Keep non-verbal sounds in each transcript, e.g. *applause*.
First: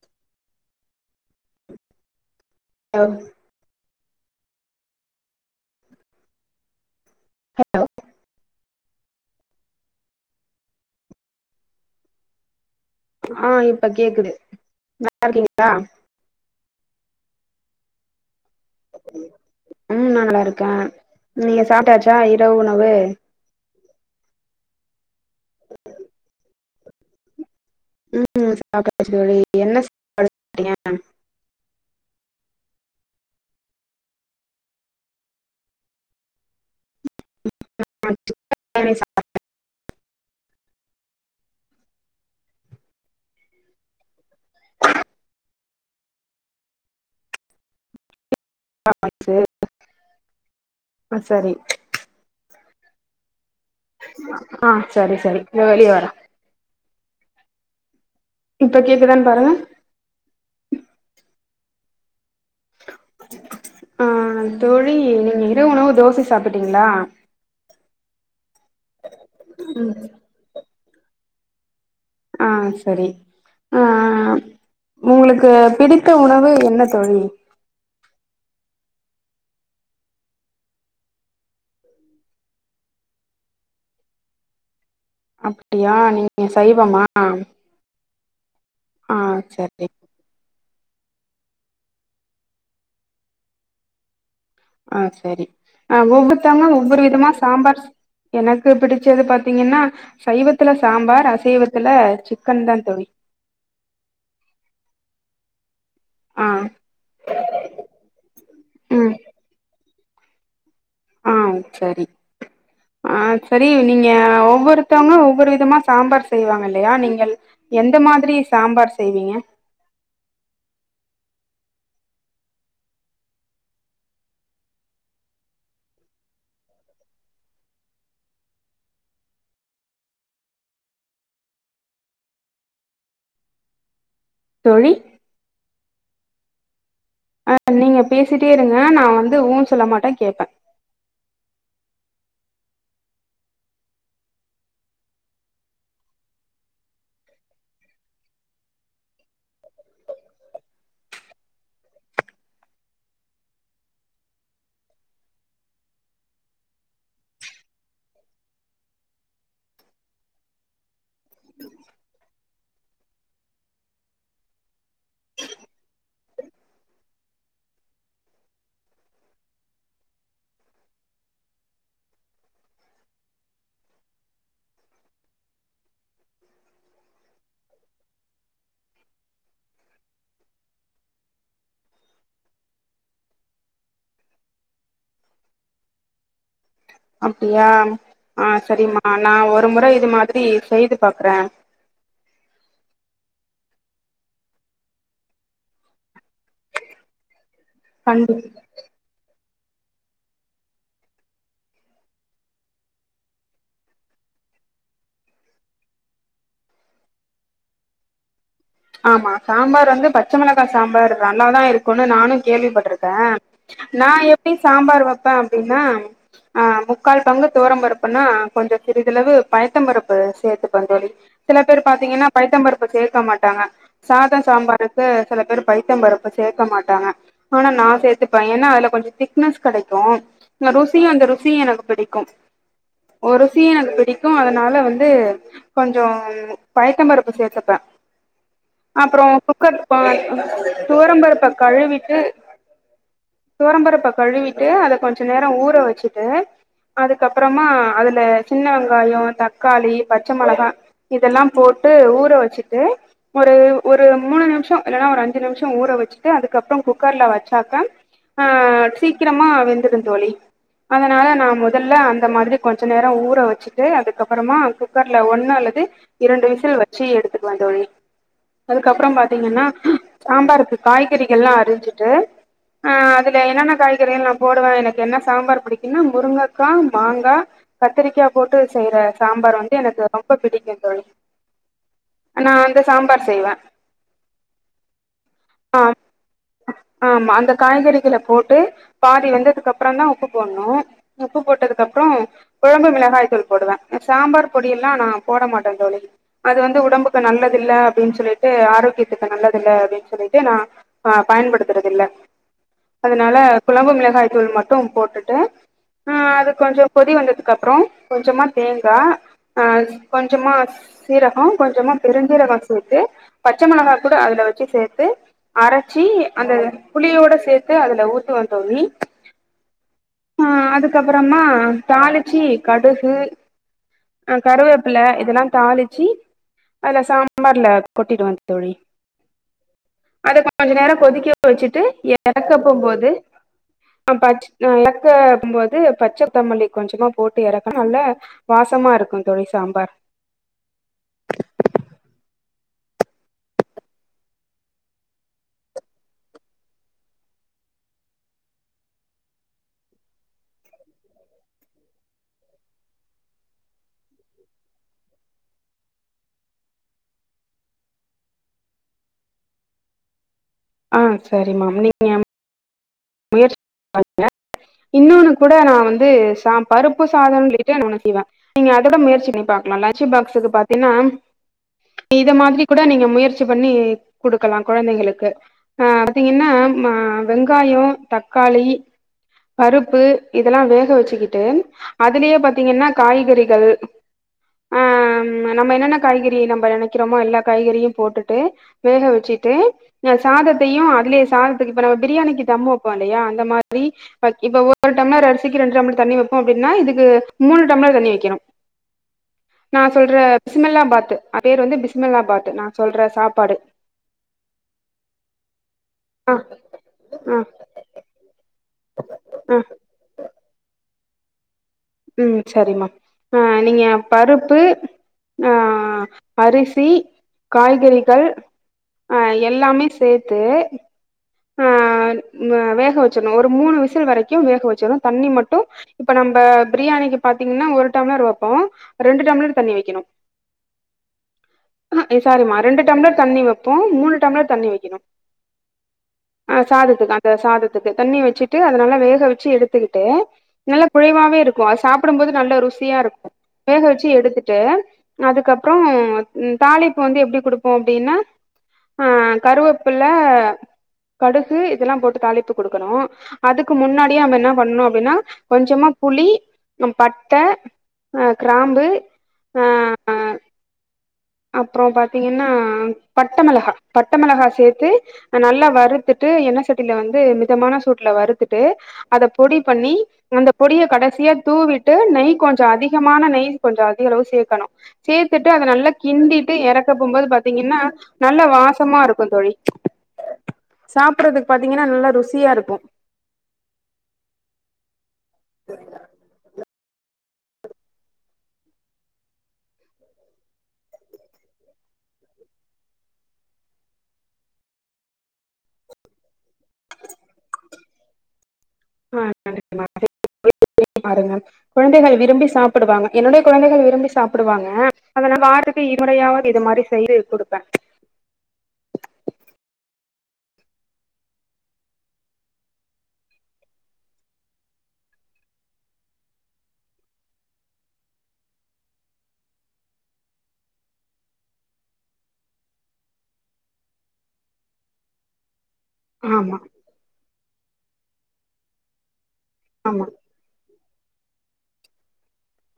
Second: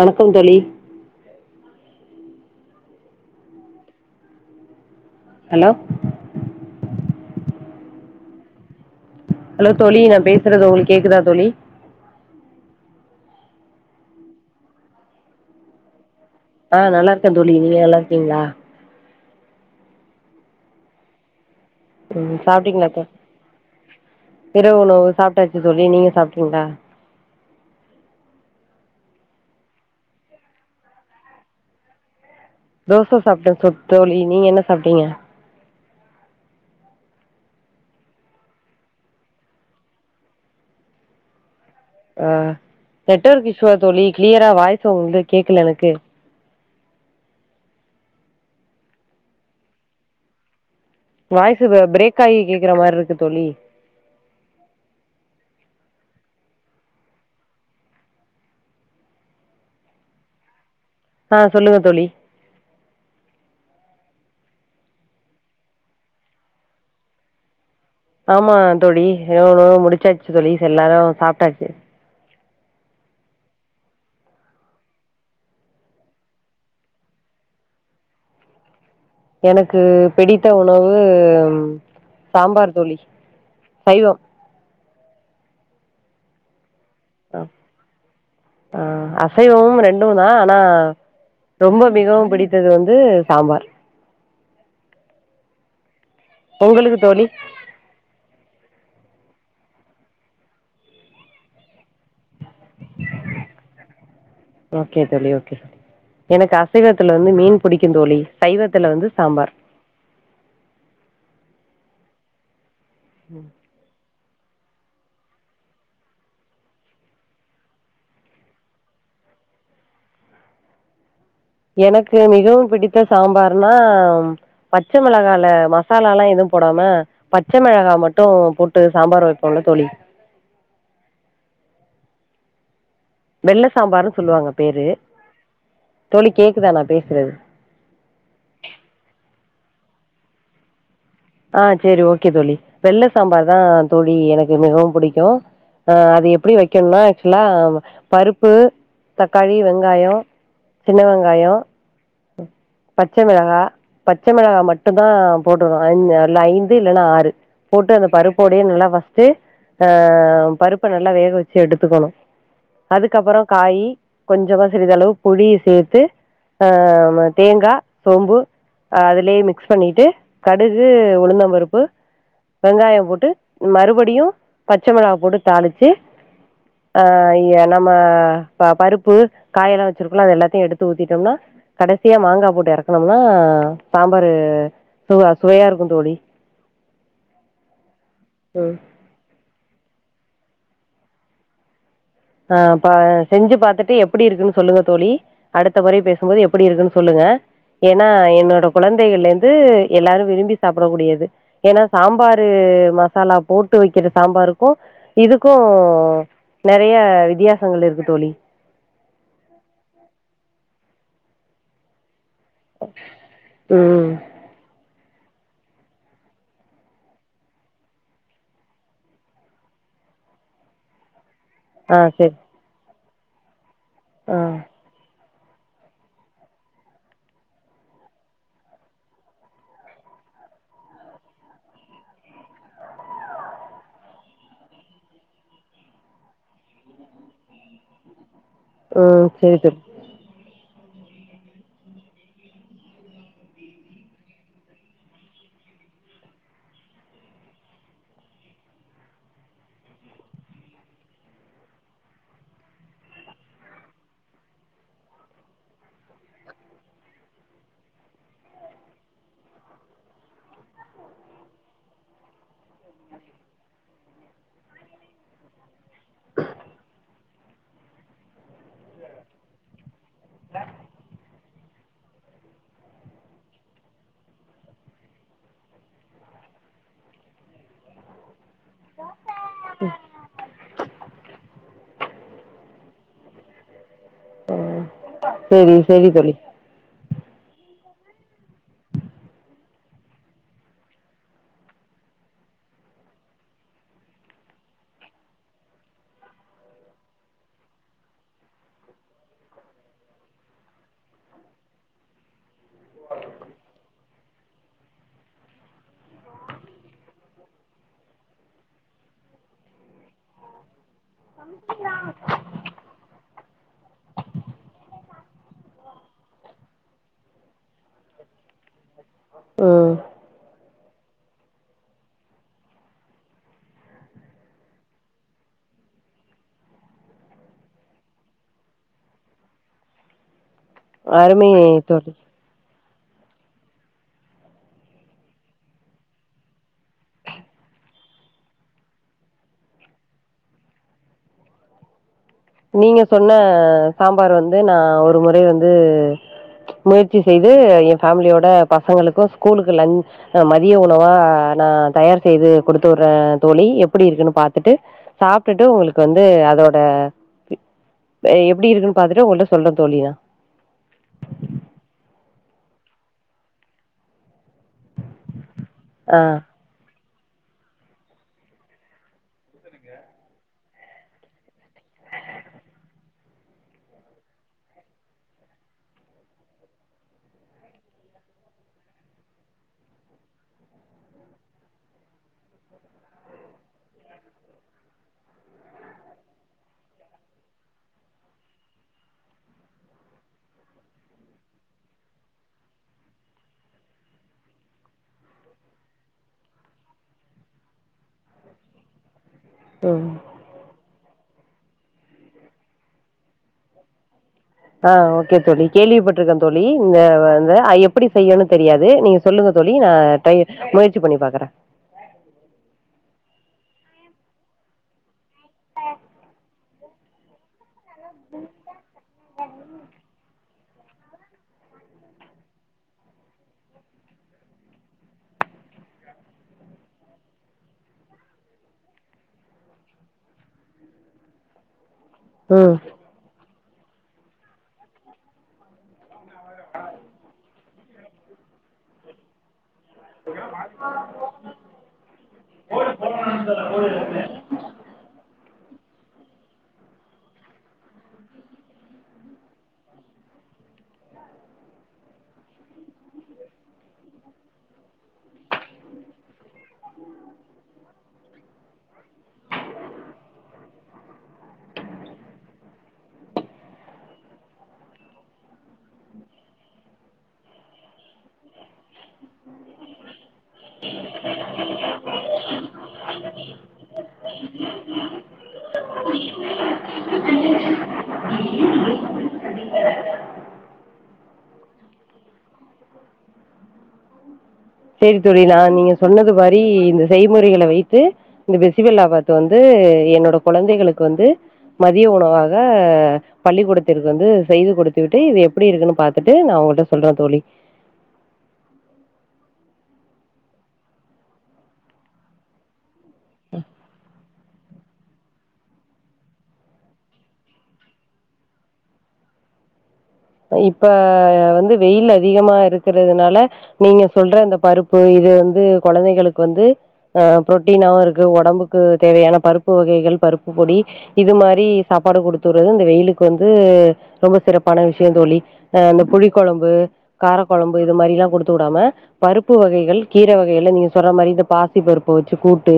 வணக்கம் தோழி. அம். ஹலோ? *inaudible* ஹலோ தோழி நா பேசறது உங்குளுக் கேக்குதா தோழி? ஆ இப்ப கேக்குது. *inaudible* ஆ நல்லார்க்கே தோழி நீங்க நல்லார்க்கிங்ளா? ம் நா நல்லாருக்கே. நீங்க சாப்ட்டாச்சா ம் இரவு சாப்ட்டீங்களா உணவு? தோ இரவு உணவு சாப்ட்டாச்சு தோழி நீங்க சாப்ட்டிங்ளா? *inaudible* தோழி என்ன *inaudible* தோச சாப்ட்டே சொத் தோழி நீங்க என்ன சாப்ட்டிங்க? *inaudible* அ நெட்ஒர்க் இஷ்யூவா தோழி கிளியரா வாய்ஸு உங்குள்து கேக்ல எனக்கு. *inaudible* ஆ, சரி வாய்ஸு வ பிரேக் ஆயி கேக்கற மார்ருக்கு தோழி. அ ஆ சரி சரி இதோ வெளிய வரே. இப்ப கேக்குதான் பாருங்க. ஆ சொல்லுங்க தோழி. ஆ தோழி நீங்க இரவு உணவு தோசை சாப்பிட்டீங்களா? ஆமா தோழி இரவு உணவு ம் முடிச்சாச்சு தோழிஸ் எல்லாரு சாப்ட்டாச்சு. ஆ சரி. அ அ அ உங்குளுக்கு பிடித்த உணவு என்ன தோழி? எனக்கு பிடித்த உணவு ம் சாம்பார் தோழி சைவம். அப்டியா நீங்க சைவமா? ஆ ஆ அசைவமு ரெண்டு நா ஆனா ரொம்போ மிகவும் பிடித்தது வந்து சாம்பார் ஆ செரி ஆ ஒவ்வொருத்தவங்க உங்களுக்கு ஒவ்வொரு தோழி விதமா சாம்பார் எனக்கு பிடிச்சது பாத்தீங்கன்னா சைவத்துல சாம்பார் அசைவத்துல சிக்கன் தான் தோழி ஓக்கே தோழி ஓக்கே ஆ எனக்கு அசைவத்தில வந்து மீன் பிடிக்கு தோழி சைவத்தில வந்து ம் சாம்பார் ஆ சரி ஆ சரி நீங்க ஆ ஒவ்வொருத்தவங்க ஒவ்வொரு விதமா சாம்பார் செய்வாங்க இல்லையா நீங்க எந்த மாதிரி சாம்பார் செய்வீங்க எனக்கு மிகவு பிடித்த சாம்பார்னா பச்ச மிளகால மசால எல்லா எதுவு போடாம பச்ச மிளகாய் மட்டு போட்டு சாம்பார் வைப்போல தோழி வெள்ள சாம்பருன்னு சொல்லுவாங்க பேரு தோழி தோழி கேக்குதா நா பேசுறது ஆ நீங்க பேசிட்டே இருங்க நா வந்து ஊ சொல்ல மாட்டே கேட்பே ஆ செரி ஓக்கே தோழி வெள்ள சாம்பார் தா தோழி எனக்கு மிகவு பிடிக்கு ஆ அது எப்படி வைக்கணுனா ஆக்சுவலா பருப்பு தக்காளி வெங்காயோ சின்ன வெங்காயோ பச்ச மெளகா பச்ச மெளகா மட்டு தா போடனு ஐந்து அல்ல ஐந்து இல்லன்னா ஆறு போட்டு அந்த பருப்போடயே நல்லா ஃபர்ஸ்ட்டு ஆ பருப்ப நல்லா வேக வெச்சு எடுத்துக்கணு அதுக்கப்புறோ காயி கொஞ்சமா சிறிதளவு பொடி சேத்து ஆ தேங்கா சோம்பு அதுலேயே மிக்ஸ் பண்ணிட்டு கடுகு உளுந்தம்பருப்பு வெங்காயோ போட்டு மறுபடியு பச்ச மெளகா போட்டு தாளிச்சு ஆ ய நம்மா பருப்பு காயெல்லா வச்சிருக்கோல அது எல்லத்தையு எடுத்து ஊத்திட்டோம்னா கடைசியா மாங்கா போட்டு எறக்கனம்னா சாம்பரு சுவா சுவையா இருக்கு தோழி அப்படியா ஆ சரிம்மா நா ஒரு முற இது மாதிரி செய்து பாக்குறே ஆ பா செஞ்சு பாத்துட்டு எப்படி இருக்குன்னு சொல்லுங்க தோழி அடுத்த முறை பேசும்போது எப்படி இருக்குன்னு சொல்லுங்க ஏன்னா கண்டி என்னோட குழந்தைகள்ல இருந்து எல்லாரு விரும்பி சாப்பிடக்கூடியது ஏன்னா சாம்பாரு மசாலா போட்டு வைக்கிற சாம்பாருக்கு இதுக்கு நெறையா வித்தியாசங்கள் இருக்கு தோழி ஆமா சாம்பார் வந்து பச்ச மிளகா சாம்பார் நல்லாதா இருக்கு *unintelligible* நானு கேள்விப்பட்டிருக்கே ம் நா எப்டி சாம்பார் வைப்பே அப்டின்னா ஆ முக்கால் பங்கு துவரம்பருப்புன்னா கொஞ்சு சிறிதளவு பயத்தம் பருப்பு சேத்துபே தோழி சில பேர் ஆ பாத்தீங்கன்னா செரி பைத்தம்பருப்பு சேர்க்க மாட்டாங்க ஆ சாத சாம்பார் வந்து சில பேர் பைத்த பருப்பு சேக்க மாட்டாங்க ஆனா நா சேத்துப்பே ஏன்னா அதுல கொஞ்சு திக்னஸ் கெடைக்கு ருசியு அந்த ருசியு எனக்கு பிடிக்கு ஒ ருசியு எனக்கு பிடிக்கு அதனால வந்து கொஞ்சு பயித்தபருப்பு சேத்துப்பே அப்றோ ம் செரி தோழி குக்கர்ப்ப துவரம்பருப்ப கழுவிட்டு துவரம்பருப்ப கழுவிட்டு அத கொஞ்ச நேரோ ஊற வச்சுட்டு அதுக்கப்புறமா அதுல சின்ன வெங்காயோ தக்காளி பச்ச மிளகா இதெல்லா போட்டு ஊற வச்சுட்டு ஒரு ஒரு மூணு நிமிஷோ இல்லன்னா ஒரு அஞ்சு நிமிஷோ ஊற வச்சுட்டு அதுக்கப்றோ குக்கர்ல வச்சாக்க ஆ சீக்கிரமா வெந்துருந்தோழி அதனால நா முதல்ல அந்த மாதிரி கொஞ்ச நேர ஊற வச்சுட்டு அதுக்கப்புறமா குக்கர்ல ஒண்ணு அல்லது இரண்டு விசில் வச்சு எடுத்துக்குவே தோழி அதுக்கப்பறம் பாத்தீங்கன்னா சாம்பாருக்கு காய்கறிகள்ளா அரிஞ்சுட்டு ஆ அதுல என்னென்ன காய்கறிக நா போடுவே எனக்கு என்ன சாம்பார் பிடிக்குன்னா முருங்கக்கா மாங்கா கத்திரிக்கா போட்டு செய்ற சாம்பார் வந்து எனக்கு ரொம்ப பிடிக்கு தோழி நா அந்த சாம்பார் செய்வே சேரி ஆ செரி தோழி ஆமா அந்த காய்கறிகள போட்டு பாதி வெந்ததுக்கு அப்றோ தா உப்பு போணு உப்பு போட்டதுக்கு அப்றோ குழம்பு மிளகாய் தூள் போடுவே சாம்பார் பொடியெல்லா நா போட மாட்டே தோழி அது வந்து உடம்புக்கு நல்லதி ல்ல அப்டின்னு சொல்லிட்டு ஆரோக்கியத்துக்கு நல்லதில்ல அப்டின்னு சொல்லிட்டு நா அ பயன்படுத்துறதி ல்ல அதனால குழம்பு மிளகாய் தூள் மட்டும் போட்டுட்டு ஆ அது கொஞ்சோ கொதி வந்ததுக்கு அப்றோ கொஞ்சமா தேங்கா ஆ கொஞ்சமா சீரகோ கொஞ்சமா பெருஞ் சீரகோ சேத்து பச்சமிளகா கூட அதுல வச்சு சேத்து அரச்சி அந்த புளியோட சேத்து அதுல ஊத்துவந்தோழி ம் ஆ அதுக்கப்பறமா தாளிச்சி கடுகு அ கருவேப்ல இதெல்லா தாளிச்சு அதுல சாம்பார்ல கொட்டிடுவே தோழி அது கொஞ்ச நேரம் கொதிக்க அருமை வச்சுட்டு தோழி இறக்க போம்போது ஆ பச் நல்லா கம் போது பச்ச தமல்லி கொஞ்சமா போட்டு இறக்குனா நல்லா வாசமா இருக்கு தோழி சாம்பார் நீங்க சொன்ன சாம்பார் வந்து நா ஒரு முறை வந்து முயற்சி செய்து ஏ பேமிலியோட பசங்களுக்கு ஸ்கூலுக்கு லஞ்ச் மதிய உணவா நா தயார் செய்து குடுத்து வுட்றே தோழி எப்டி இருக்குன்னு பாத்துட்டு சாப்டுட்டு உங்களுக்கு வந்து அதோட எப்டி இருக்குன்னு பாத்துட்டு உங்ககிட்ட சொல்றே தோழி நா ஆ சரி மா மு நீங்க முயற்சி பண்ணுங்க இன்னொன்னு கூட நா வந்து ஆ சாம் பருப்பு சாதம்னு சொல்லிட்டு நா ஒண்ணு செய்வே நீங்க அதோட முயற்சி பண்ணி பாக்கலாம் லஞ்சு பாக்ஸுக்கு பாத்தீங்கன்னா இத மாதிரி கூட நீங்க முயற்சி பண்ணி குடுக்கலா கொழந்தைங்களுக்கு ஆ பாத்தீங்கன்னா ம வெங்காயோ தக்காளி பருப்பு இதெல்லா வேக வச்சுக்கிட்டு அதிலயே பாத்தீங்கன்னா காய்கறிகள் ஆ நம்ம என்னென்ன காய்கறி நம்ப நெனக்கிறோமோ எல்லா காய்கறியு போட்டுட்டு வேக வச்சுட்டு் நீ எல் சாதத்தையு அதுலயே சாதத்துக்கு இப்ப நம்ம பிரியாணிக்கு தம் வப் போயி‌ல்லையா அந்த மாதிரி இப்ப ஒரு டம்ளர் அரிசிக்கு ரெண்டு டம்ளர் தண்ணி வெப்போ அப்டின்னா இதுக்கு மூணு டம்ளர் தண்ணி வெக்கணு நா ம் சொல்ற பிசுமல்லா பாத் அது பேர் வந்து பிசுமல்லா பாத் நா சொல்ற சாப்பாடு ஆ ஓகே தோழி ஆ கேள்விப்பட்டிருக்கேன் தோழி இந்த வ ஆ வத ஐயப்ப எப்டி செய்யணு‌ தெரியாது நீங்க சொல்லுங்க ஆ தோழி ‌நா டை முயற்சி பண்ணி பாக்குறே ம் சரிம்மா ஆ நீங்க பருப்பு ஆ அரிசி, காய்கறி கள் அ எல்லாமே சேத்து ஆ ந வேஹ வச்சர்ணு ஒரு மூணு விசில் வரைக்கு வேஹ வெச்சிர்ணு தண்ணி மட்டு இப்ப நம்ப ப்ரியாணிக்கு பாத்தீங்னா ஒரு டம்ளர் வெப்போ ரெண்டு டம்ளர் தண்ணி வெக்கிணு ஏ சாரிம்மா ம் ரெண்டு டம்ளர் தண்ணி வெப்போ மூணு டம்ளர் தண்ணி வெக்கிணு ஆ சாதத்துக்கு அந்த சாதத்துக்கு தண்ணி வெச்சிட்டு அத நல்லா வேஹ வெச்சு எடுத் துக்கிட்டு நல்லா குழைவாவே இருக்கு அத சாப்புடும் போது நல்ல ருசியா இருக்கு வேக வெச்சி எடுத்துட் டு அதுக்கப்றோ ம் தாளிப் வந்து எப்டி குடுப்போ அப்டினா ஆ கருவேப்பில்ல கடுஹு இதெல்லா போட்டு தாளிப்பு குடுக்கணு அதுக்கு முன்னாடியே நம்ம என்ன பண்ணு அப்டின்னா கொஞ்சமா புளி கம் பட்ட, அ க்ராம்பு ஆ அப்றோ பாத்தீங்கன்னா பட்ட மிளஹா பட்ட மிளகா சேத்து நல்லா வறுத்துட்டு எண்ண சட்டில வந்து மிதமான சூட்ல வறுத்துட்டு அத பொடி பண்ணி அந்த பொடிய கடசியா தூவிட்டு நெய் கொஞ்சோ அதிகமான நெய் கொஞ்ச அதிகளவு சேக்கணு சேத்துட்டு அத நல்லா கிண்டீட்டு எறக்க போம்போது பாத்தீங்கன்னா நல்ல வாசமா இருக்கு தோழி சாப்பட்றதுக் பாத்தீங்கன்னா நல்லா ருசியா இருக்கு சேரி தோழி நா நீங்க சொன்னது மாரி இந்த செய்முறைகள வைத்து இந்த பெசிபெல்லா பாத் வந்து என்னோட கொழந்தைகளுக் வந்து மதிய உணவாக பள்ளிக்கூடத்திற்கு வந்து செய்து கொடுத்து விட்டு இது எப்பிடி இருக்குன்னு பாத்தட்டு நா உங்கள்ட்ட சொல்றே தோழி ஆ *inaudible* பாருங்க குழந்தைகள் விரும்பி சாப்புடுவாங்க என்னுடைய குழந்தைகள் விரும்பி சாப்புடுவாங்க அதனால் வாரத்துக்கு இரு முறையாவது இது மாரி செய்து குடுப்பே இப்ப வந்து வெயில் அதிகமா இருக்கறதுனால நீங்க சொல்ற அந்த பருப்பு இது வந்து கொழந்தைகளுக் வந்து அ ப்ரோட்டீனாவு இருக்கு ஒடம்புக்கு தேவையான பருப்பு வகைகள் பருப்பு பொடி இது மாரி சாப்பாடு குடுத்துட்றது இந்த வெயிலுக்கு வந்து ரொம்ப சிறப்பான விஷ் யோ தோழி அ இந்த புளி ஆமா கொழம்பு, கார கொழம்பு இது மாரில்லா குடுத்துவுடாம பருப்பு வகைகள், ஆமா கீர வகைகள்ல நீங்க சொல்ற மாரி இந்த பாசி பருப்ப வச்சு கூட்டு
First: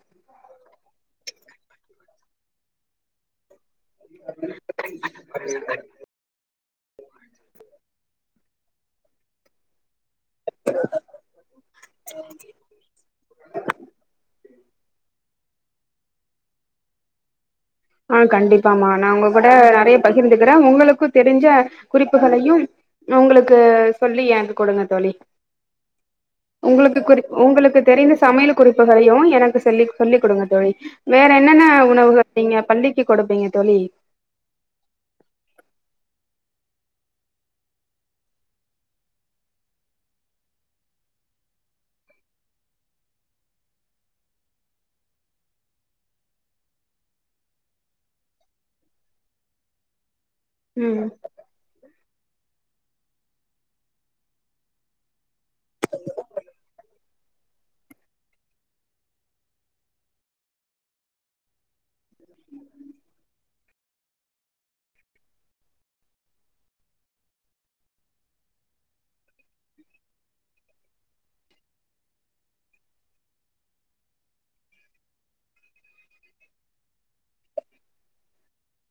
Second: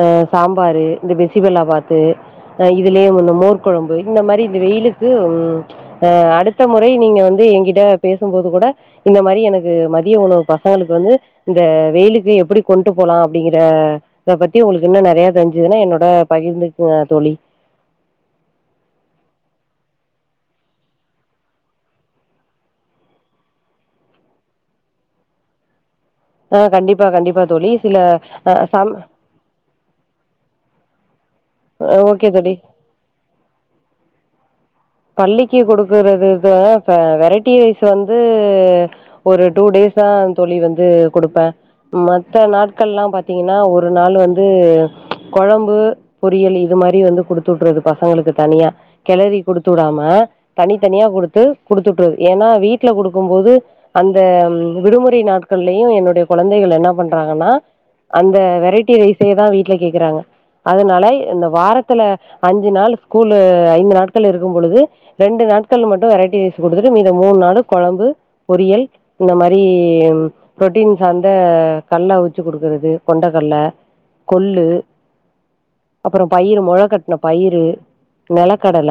அ சாம்பாரு இந்த பெசி பெல்லா பாத்து் அ இதுலே ஒன்னு மோர் கொழம்பு இந்த மாரி வெயிலுக்கு அ அடுத்த முறை நீங்க வந்து எங்கிட்ட பேசும்போது கூட இந்த மாரி எனக்கு மதிய உணவு பசங்களுக்கு வந்து இந்த வெயிலுக்கு எப்பிடி கொண்ட்டு போலா அப்டிங்கிற இத பத்தி உங்ளுக் இன்னு நெறைய தெரிஞ் சிதுனா என்னோட பகிர்ந்துக்குங்க தோழி ஆ கண்டிப்பாமா நா உங்க கூட நறையா பகிர்ந்துக்கிறே உங்களுக்கு தெரிஞ்ச குறிப்புகளையும் நா உங்களுக்கு சொல்லி என்க்கு குடுங்க தோழி ஆ உங்களுக்கு கண்டிப்பா குறி கண்டிப்பா தோழி உங்களுக்கு சில தெரிந்த அ சமையல் சம் குறிப்புகளையு எனக்கு சொல்லி சொல்லி் குடுங்க தோழி வேற என்னென்ன உணவுகள் ஓகே தோழி நீங்க பள்ளிக்கு கொடுப்பீங்க தோழி பள்ளிக்கு குடுக்கறது தோ இப்ப வெரைட்டி ரைஸ் வந்து ஒரு டூ டேஸ் தா தோழி வந்து குடுப்பே மத்த நாட்கள்லா பாத்தீங்கன்னா ஒரு நாள் வந்து கொழம்பு பொரியல் இது மாரி வந்து குடுத்துவுட்றது பசங்களுக்கு தனியா கெளறி குடுத்து வுடாம தனித்தனியா ம் குடுத்து குடுத்துட்றது ஏனா வீட்ல குடுக்கும்போது அந்த விடுமுறை நாட்கள்லயு என்னுடைய கொழந்தைகள் என்ன பண்றாங்கன்னா அந்த வெரைட்டி ரைசே தா வீட்ல கேக்குறாங்க அதனால இந்த வாரத்துல அஞ்சு நாள் ஸ்கூல் ஐந்து நாட் கள் இருக்கும் பொழுது ரெண்டு நாட்கள் மட்டு வெரைட்டி ரைஸ் குடுத்துட்டு மீதம் மூண் நாளு கொழம்பு பொரியல் இந்த மாரி புரோட்டீன் சார்ந்த கல்ல அவிச்சு குடுக்குறது கொண்ட கல்ல கொள்ளு அப்றோ பயிறு மொள கட்டின பயிறு நிலக்கடல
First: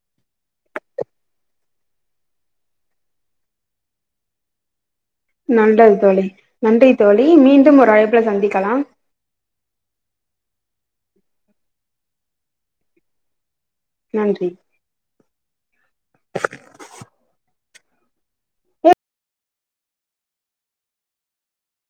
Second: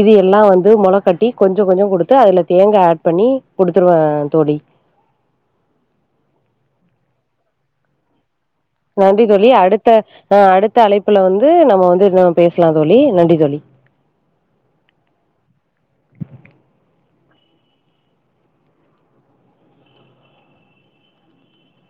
இது எல்லா வந்து மொள கட்டி கொஞ்சோ கொஞ்சோ குடுத்து அதுல தேங்கா ஆட் பண்ணி குடுத்துருவே தோழி நல்லது தோழி நன்றி தோழி மீண்டும் ஒரு அழைப்புல சந்திக்கலாம் நன்றி தோழி அடுத்த ஆ அடுத்த அழைப்புல வந்து நம்ம வந்து பேசலா தோழி நன்றி தோழி நன்றி